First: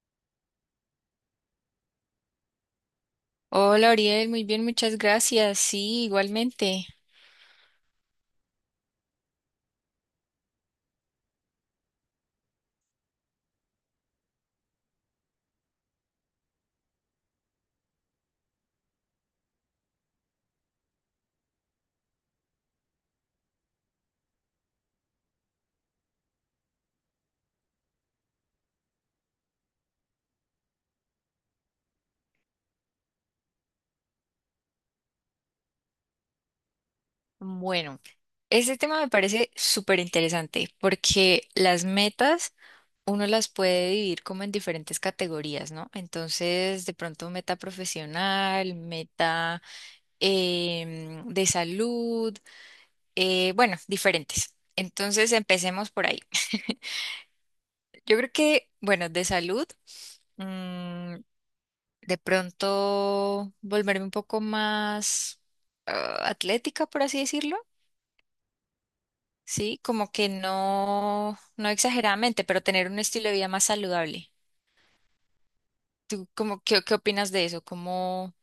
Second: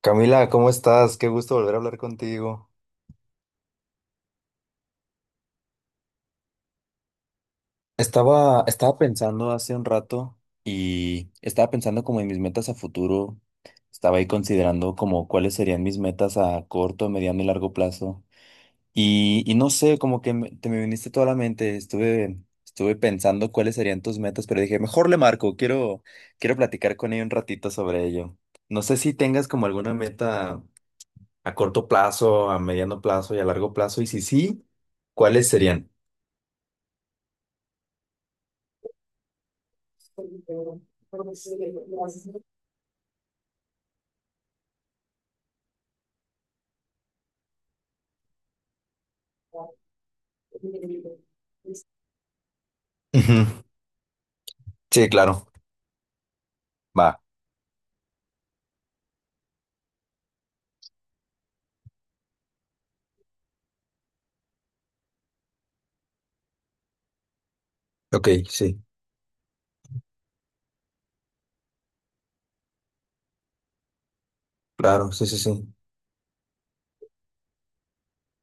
Camila, ¿cómo estás? Qué gusto volver a hablar contigo. Hola, Ariel, muy bien, muchas gracias. Sí, igualmente. Estaba pensando hace un rato y estaba pensando como en mis metas a futuro. Estaba ahí considerando como cuáles serían mis metas a corto, mediano y largo plazo. Y no sé, como que te me viniste toda la mente. Estuve pensando cuáles serían tus metas, pero dije, mejor le marco, quiero platicar con ella un ratito sobre ello. ¿No sé si tengas como alguna meta a corto plazo, a mediano plazo y a largo plazo? Y si sí, ¿cuáles serían? Bueno, este tema me parece súper interesante porque las metas uno las puede dividir como en diferentes categorías, ¿no? Entonces, de pronto meta profesional, meta de salud, Ujú. Bueno, diferentes. Sí, Entonces, claro. empecemos por ahí. Va. Yo creo que, bueno, de salud. mm, de pronto volverme un poco más atlética, por así decirlo. Ok, sí, Sí, como que no, no exageradamente, pero tener un estilo de vida más saludable. claro, sí, sí, sí. ¿Tú cómo, qué opinas de eso? ¿Cómo,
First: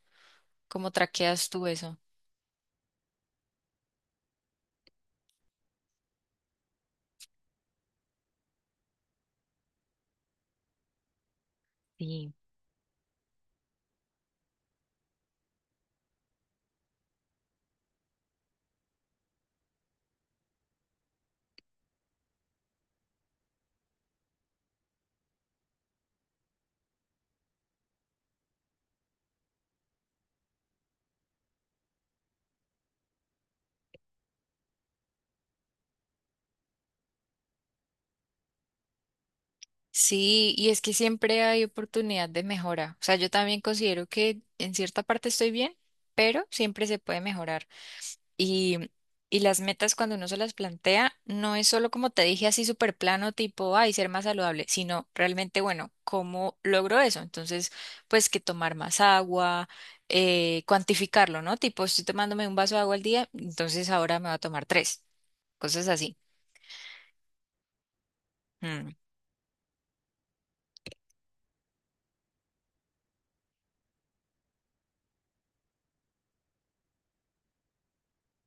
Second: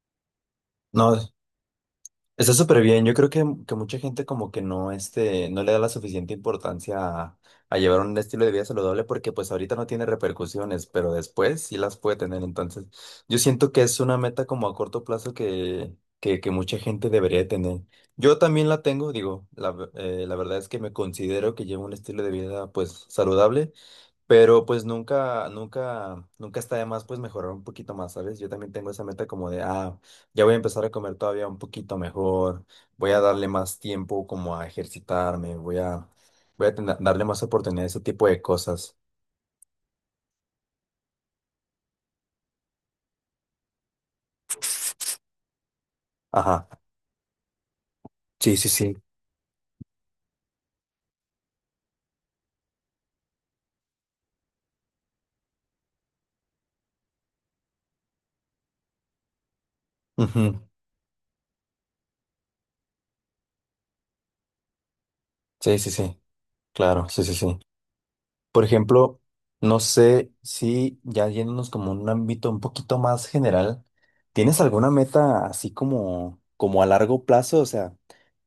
cómo No. traqueas tú eso? Está súper bien. Yo creo que mucha gente como que no, este, no le da la suficiente importancia a llevar un estilo de vida saludable porque pues ahorita no tiene repercusiones, pero después sí las puede Sí. tener. Entonces, yo siento que es una meta como a corto plazo que mucha gente debería tener. Yo también la tengo, digo, la verdad es que me considero que llevo un estilo de vida pues saludable. Pero pues nunca, nunca, nunca está de más pues mejorar un poquito más, ¿sabes? Yo también tengo esa meta como de, ya voy a empezar a comer todavía un poquito mejor, voy a darle más tiempo como a ejercitarme, darle más oportunidad a ese tipo de cosas. Sí, y es que siempre hay oportunidad de mejora. O sea, yo también considero que en cierta parte estoy bien, pero Ajá. siempre se puede mejorar. Sí, sí, Y, sí. y las metas cuando uno se las plantea, no es solo como te dije así súper plano, tipo, ay, ser más saludable, sino realmente, bueno, ¿cómo logro eso? Entonces, pues que tomar más agua, Ujú. Cuantificarlo, ¿no? Tipo, estoy tomándome un vaso de agua al día, entonces ahora me voy a tomar tres, Sí, cosas sí, así. sí. Claro, sí, sí, sí. Por Mm. ejemplo, no sé si ya yéndonos como un ámbito un poquito más general, ¿tienes alguna meta así como a largo plazo? O sea,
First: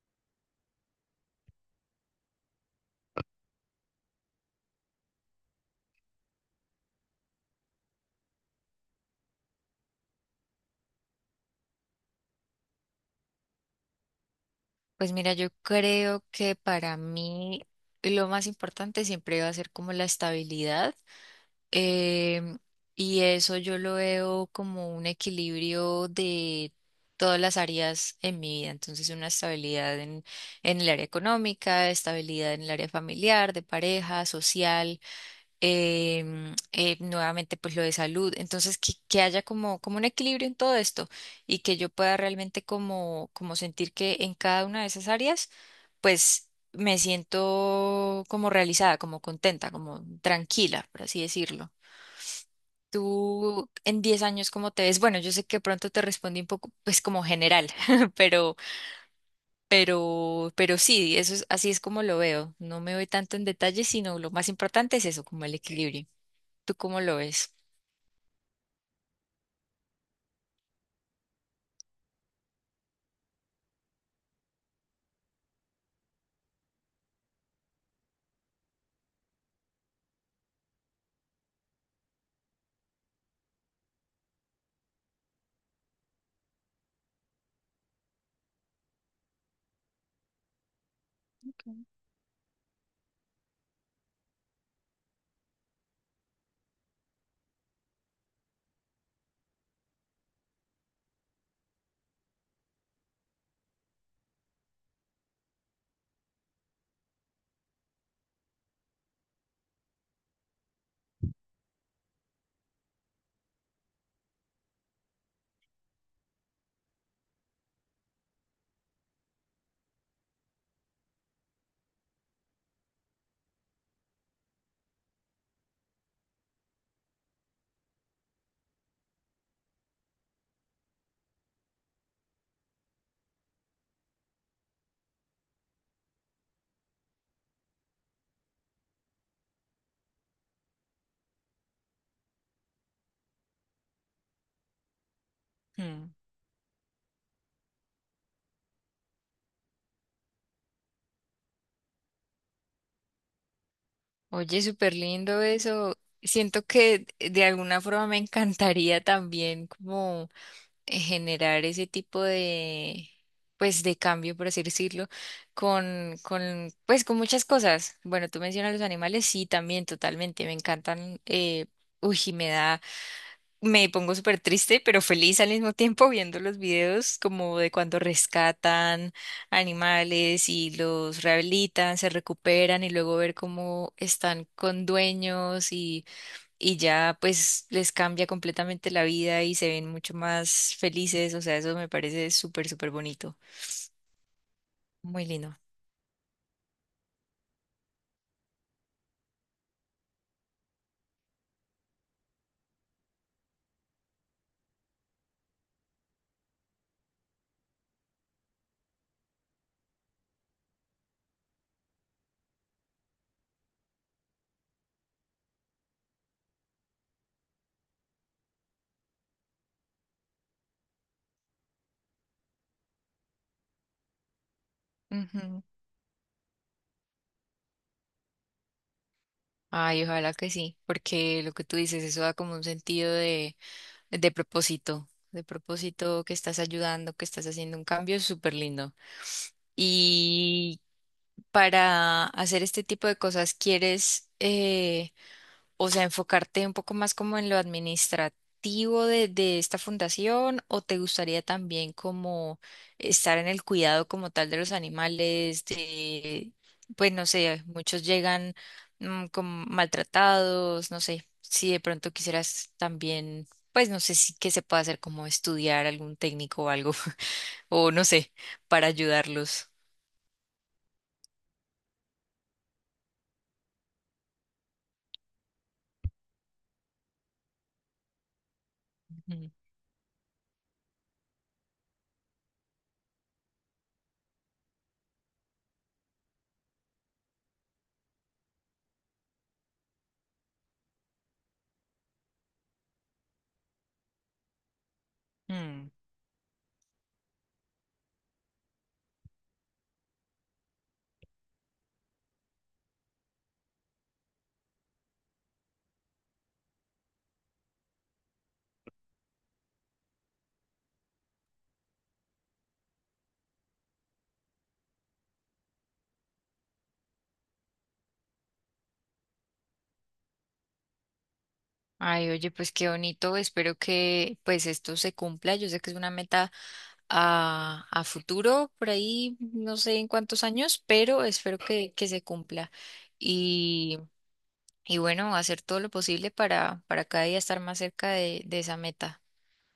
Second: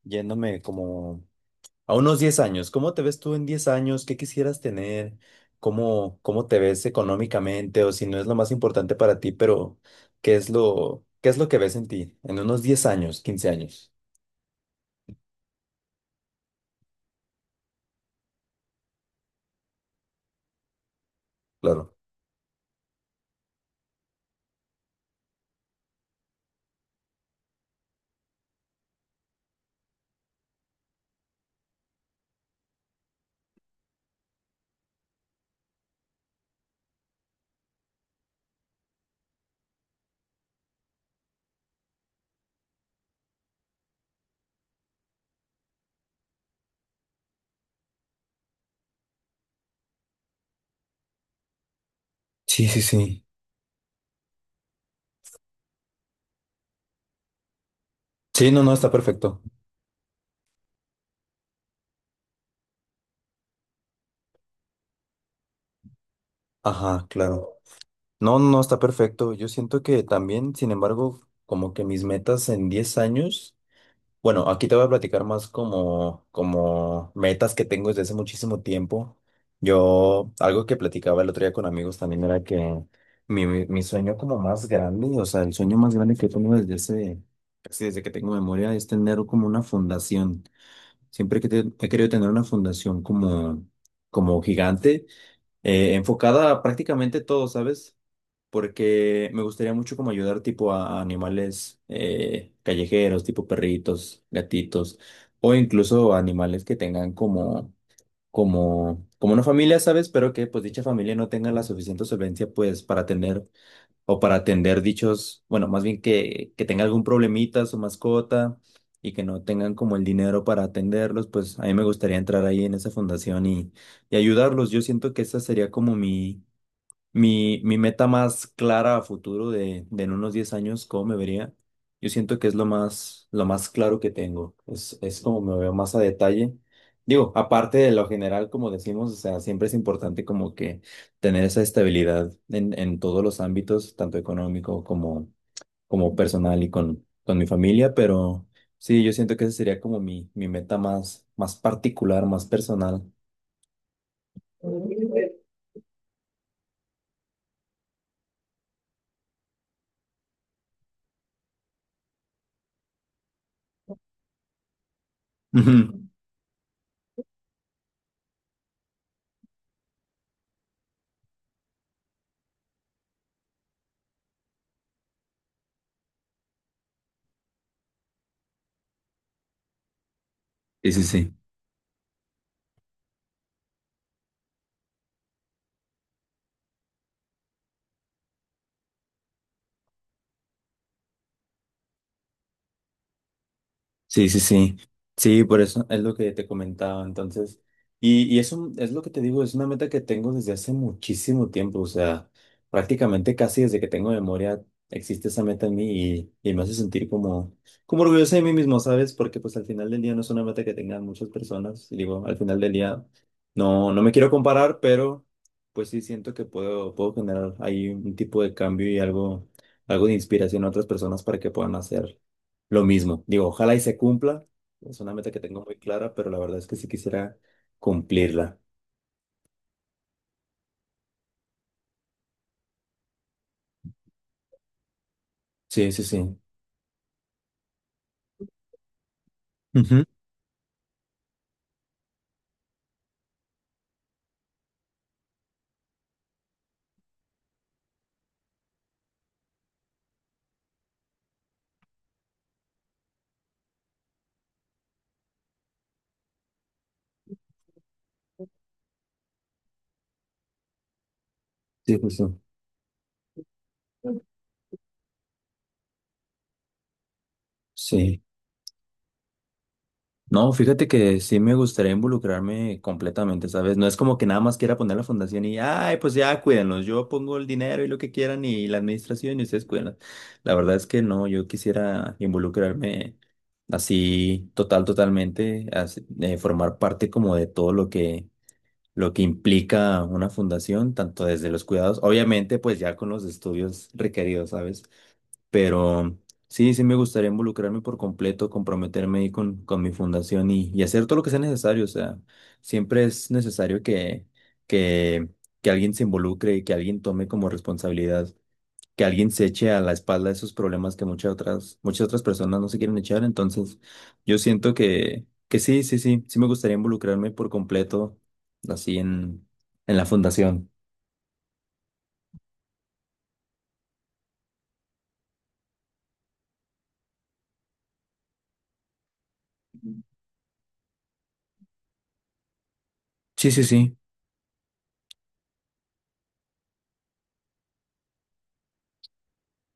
yéndome como a unos 10 años, ¿cómo te ves tú en 10 años? ¿Qué quisieras tener? ¿Cómo te ves económicamente? O si no es lo más importante para ti, pero ¿qué es lo que ves en ti en unos 10 años, 15 años? Pues mira, yo creo que para mí lo más importante siempre va a ser como la estabilidad. Claro. Em, y eso yo lo veo como un equilibrio de todas las áreas en mi vida. Entonces, una estabilidad en el área económica, estabilidad en el área familiar, de pareja, social, nuevamente pues lo de salud. Entonces, que haya como un equilibrio en todo esto y que yo pueda realmente como sentir que en cada una de esas áreas, pues me siento como realizada, como contenta, como tranquila, por así decirlo. Sí, sí, sí. ¿Tú en 10 años cómo te ves? Bueno, yo sé que pronto te respondí un poco, pues como general, Sí, pero, no, no, está perfecto. Sí, eso es, así es como lo veo. No me voy tanto en detalle, sino lo más importante es eso, como el equilibrio. ¿Tú cómo Ajá, lo ves? claro. No, no, está perfecto. Yo siento que también, sin embargo, como que mis metas en 10 años, bueno, aquí te voy a platicar más como metas que tengo desde hace muchísimo tiempo. Yo, algo que platicaba el otro día con amigos también era que mi sueño como más grande, o sea, el sueño más grande que tengo casi desde que tengo memoria, es tener como una fundación. Siempre que he querido tener una fundación como gigante enfocada a prácticamente todo, ¿sabes? Porque me gustaría mucho como ayudar tipo a animales callejeros, tipo perritos, gatitos, o incluso animales que tengan como una familia, ¿sabes? Pero que pues dicha familia no tenga la suficiente solvencia pues para tener o para atender dichos, bueno, más bien que tenga algún problemita su mascota y que no tengan como el dinero para atenderlos, pues a mí me gustaría entrar ahí en esa fundación y ayudarlos. Yo siento que esa sería como mi meta más clara a futuro de en unos 10 años, ¿cómo me vería? Yo siento que es lo más claro que tengo. Es como me veo más a detalle. Digo, aparte de lo general, como decimos, o sea, siempre es importante como que tener esa estabilidad en todos los ámbitos, tanto económico como, Mm. como personal y con mi familia, pero sí, yo siento que esa sería como mi meta más particular, más personal. Oye, súper lindo eso. Siento que de alguna forma me encantaría también como generar ese tipo de, pues, de cambio, por así decirlo, Ujú. Pues, con muchas cosas. Bueno, tú mencionas los animales, sí, también, totalmente, me encantan. Uy, me pongo súper triste, pero feliz al mismo tiempo viendo los videos como de cuando rescatan animales y Sí, sí, los sí. rehabilitan, se recuperan y luego ver cómo están con dueños y ya pues les cambia completamente la vida y se ven mucho más felices, o sea, eso me parece súper, súper bonito, Sí, sí, sí. muy Sí, lindo. por eso es lo que te comentaba. Entonces, y eso es lo que te digo, es una meta que tengo desde hace muchísimo tiempo. O sea, prácticamente casi desde que tengo memoria existe esa meta en mí y me hace sentir como orgulloso de mí mismo, ¿sabes? Porque pues al final del día no es una meta que tengan muchas personas. Y digo, al final del día no me quiero comparar, pero pues sí siento que puedo generar ahí un tipo de cambio y algo de inspiración a otras personas para que puedan hacer. Lo mismo, digo, ojalá y se cumpla. Es una meta que tengo Ujú. muy clara, pero la verdad es que sí quisiera cumplirla. Ay, ojalá que sí, porque lo que tú dices, eso da como un sentido de propósito, de Sí, sí, propósito que sí. estás ayudando, que estás haciendo un cambio súper lindo. Ujú. Y para hacer este tipo de cosas, ¿quieres o sea, enfocarte un poco más como en lo administrativo de esta fundación o te gustaría también como estar en el cuidado como tal de los animales, de, pues no sé, muchos llegan como maltratados, no sé, si de Sí, sí, pronto sí. quisieras también, pues no sé si que se pueda hacer como estudiar algún técnico o algo, o no Sí. sé, para ayudarlos. No, fíjate que sí me gustaría involucrarme completamente, ¿sabes? No es como que nada más quiera poner la fundación y, ay, pues ya cuídenlos, yo pongo el dinero y lo que quieran y la administración y Ujú. ustedes cuídenlos. La verdad es que no, yo quisiera involucrarme así total, totalmente, así, formar parte como de todo lo que implica una fundación, tanto desde los cuidados, obviamente pues ya con los estudios requeridos, ¿sabes? Mm. Pero sí me gustaría involucrarme por completo, comprometerme ahí con mi fundación y hacer todo lo que sea necesario, o sea, siempre es necesario que, que alguien se involucre y que alguien tome como responsabilidad que alguien se eche a la espalda esos problemas que muchas otras personas no se quieren echar. Entonces, yo siento que sí, sí, sí, sí me gustaría involucrarme por completo así en la fundación. Ay, oye, pues qué bonito. Espero que pues esto se cumpla. Yo sé que es una meta a futuro, por ahí, no sé en cuántos años, pero espero que se cumpla. Sí, sí, sí. Y, y bueno, hacer todo lo posible para cada día estar más cerca de esa meta.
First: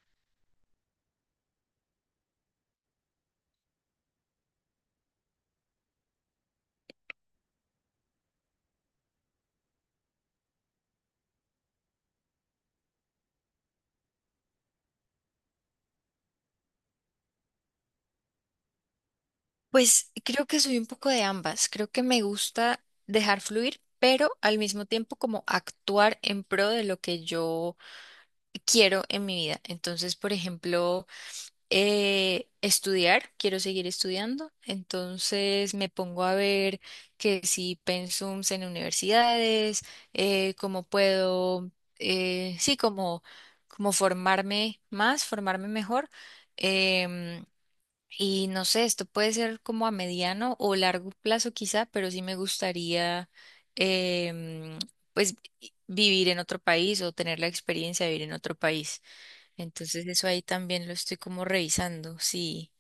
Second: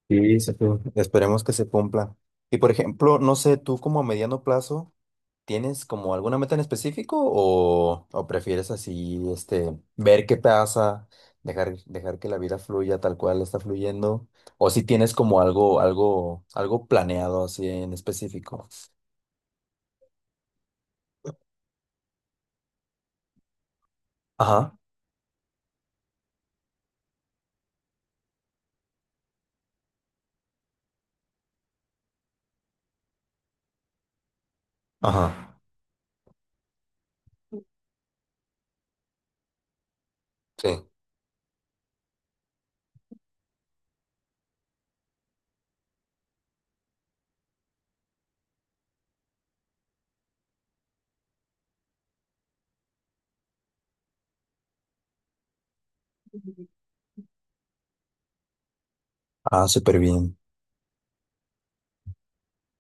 Sí, sí, sí. Esperemos que se cumpla. Y por ejemplo, no sé, tú como a mediano plazo. ¿Tienes como alguna meta en específico o prefieres así, este, ver qué pasa, dejar que la vida fluya tal cual está fluyendo? ¿O si tienes como algo planeado así en específico? Pues creo que soy un poco de ambas. Creo que me gusta dejar fluir, pero al Ajá, mismo tiempo como actuar en pro de lo que yo quiero en mi vida. Entonces, por ejemplo, estudiar, quiero seguir estudiando, ajá. entonces me pongo a ver que si pensums en universidades, Sí. cómo puedo, sí, como formarme más, formarme mejor. em, y no sé, esto puede ser como a mediano o largo plazo quizá, pero sí me gustaría, em, pues, vivir en otro país o tener la experiencia de vivir en otro país. Ah, súper Entonces eso bien. ahí también lo estoy como revisando. Sí,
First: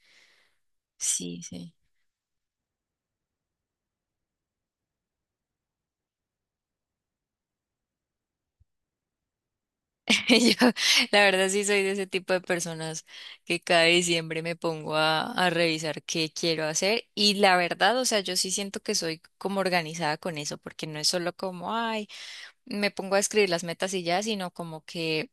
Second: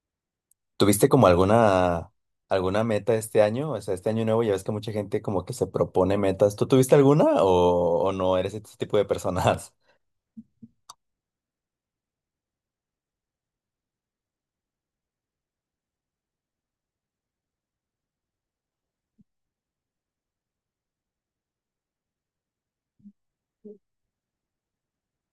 ¿Tuviste como sí, sí. alguna meta este año? O sea, este año nuevo ya ves que mucha gente como que se propone metas. ¿Tú tuviste alguna o no eres ese tipo de personas? Yo, la verdad sí soy de ese tipo de personas que cada diciembre me pongo a revisar qué quiero hacer y la verdad, o sea, yo sí siento que soy como organizada con eso porque no es solo como, ay, me pongo a escribir las metas y ya, sino como que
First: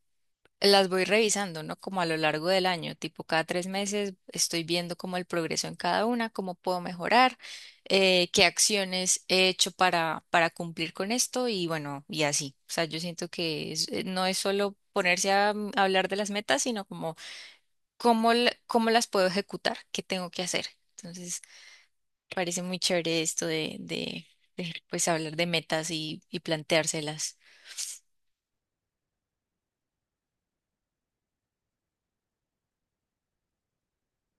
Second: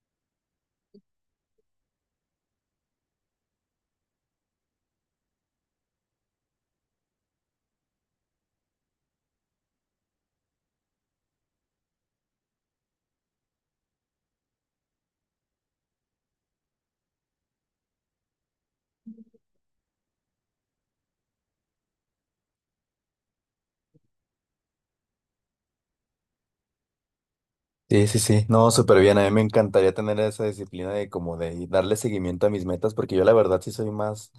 las voy revisando, ¿no? Como a lo largo del año, tipo cada 3 meses estoy viendo como el progreso en cada una, cómo puedo mejorar, qué acciones he hecho para cumplir con esto y bueno, y así. O sea, yo siento que no es solo ponerse a hablar de las metas, sino como cómo, cómo las puedo ejecutar, qué tengo que hacer. Entonces, parece muy chévere esto de, pues hablar de metas y planteárselas. Sí, sí, sí. No, súper bien. A mí me encantaría tener esa disciplina de como de y darle seguimiento a mis metas, porque yo la verdad sí soy más,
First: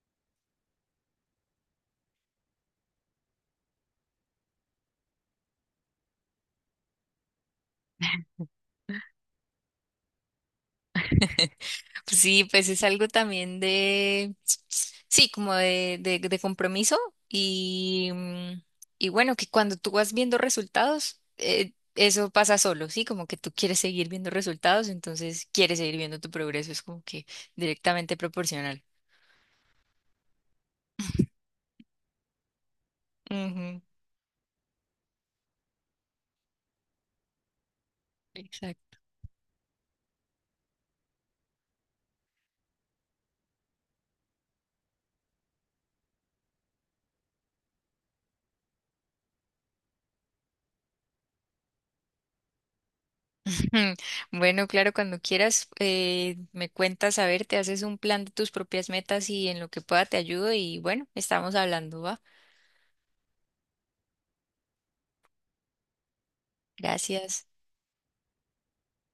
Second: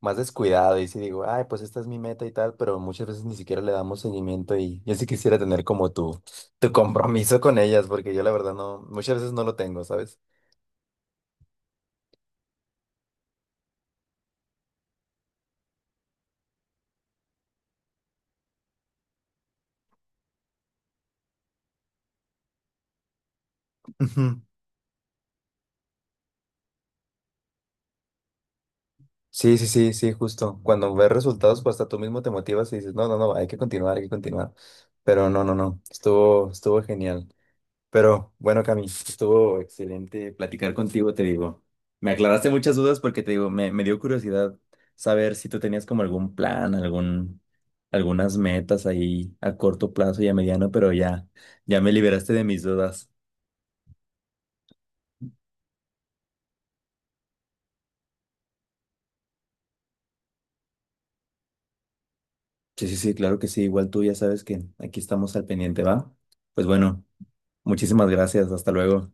más descuidado y sí digo, ay, pues esta es mi meta y tal, pero muchas veces ni siquiera le damos seguimiento y yo sí quisiera tener como tu compromiso con ellas, porque yo la verdad no, muchas veces no lo tengo, ¿sabes? Sí, pues es algo también de, sí, como de compromiso y, mm, y bueno, que cuando tú vas viendo resultados, eso pasa solo, ¿sí? Como que tú quieres seguir viendo Ujú. resultados, entonces quieres seguir viendo tu progreso, es como que directamente proporcional. Sí, sí, sí, sí, justo. Cuando ves resultados, pues hasta tú mismo te motivas y dices, no, no, no, hay que Ujú, continuar, hay que continuar. Pero no, no, no, estuvo genial. Pero bueno, Cami, exacto. estuvo excelente platicar contigo, te digo. Me aclaraste muchas dudas porque te digo, me dio curiosidad saber si tú tenías como algún plan, algunas metas ahí a corto plazo y a mediano, pero ya me liberaste de mis dudas. Bueno, claro, cuando quieras, me cuentas, a ver, te haces un plan de tus propias metas y en lo que pueda te ayudo y bueno, estamos hablando, ¿va? Sí, sí, sí, claro que sí. Igual tú ya sabes que aquí estamos al pendiente, ¿va? Pues bueno, Gracias. muchísimas gracias. Hasta luego.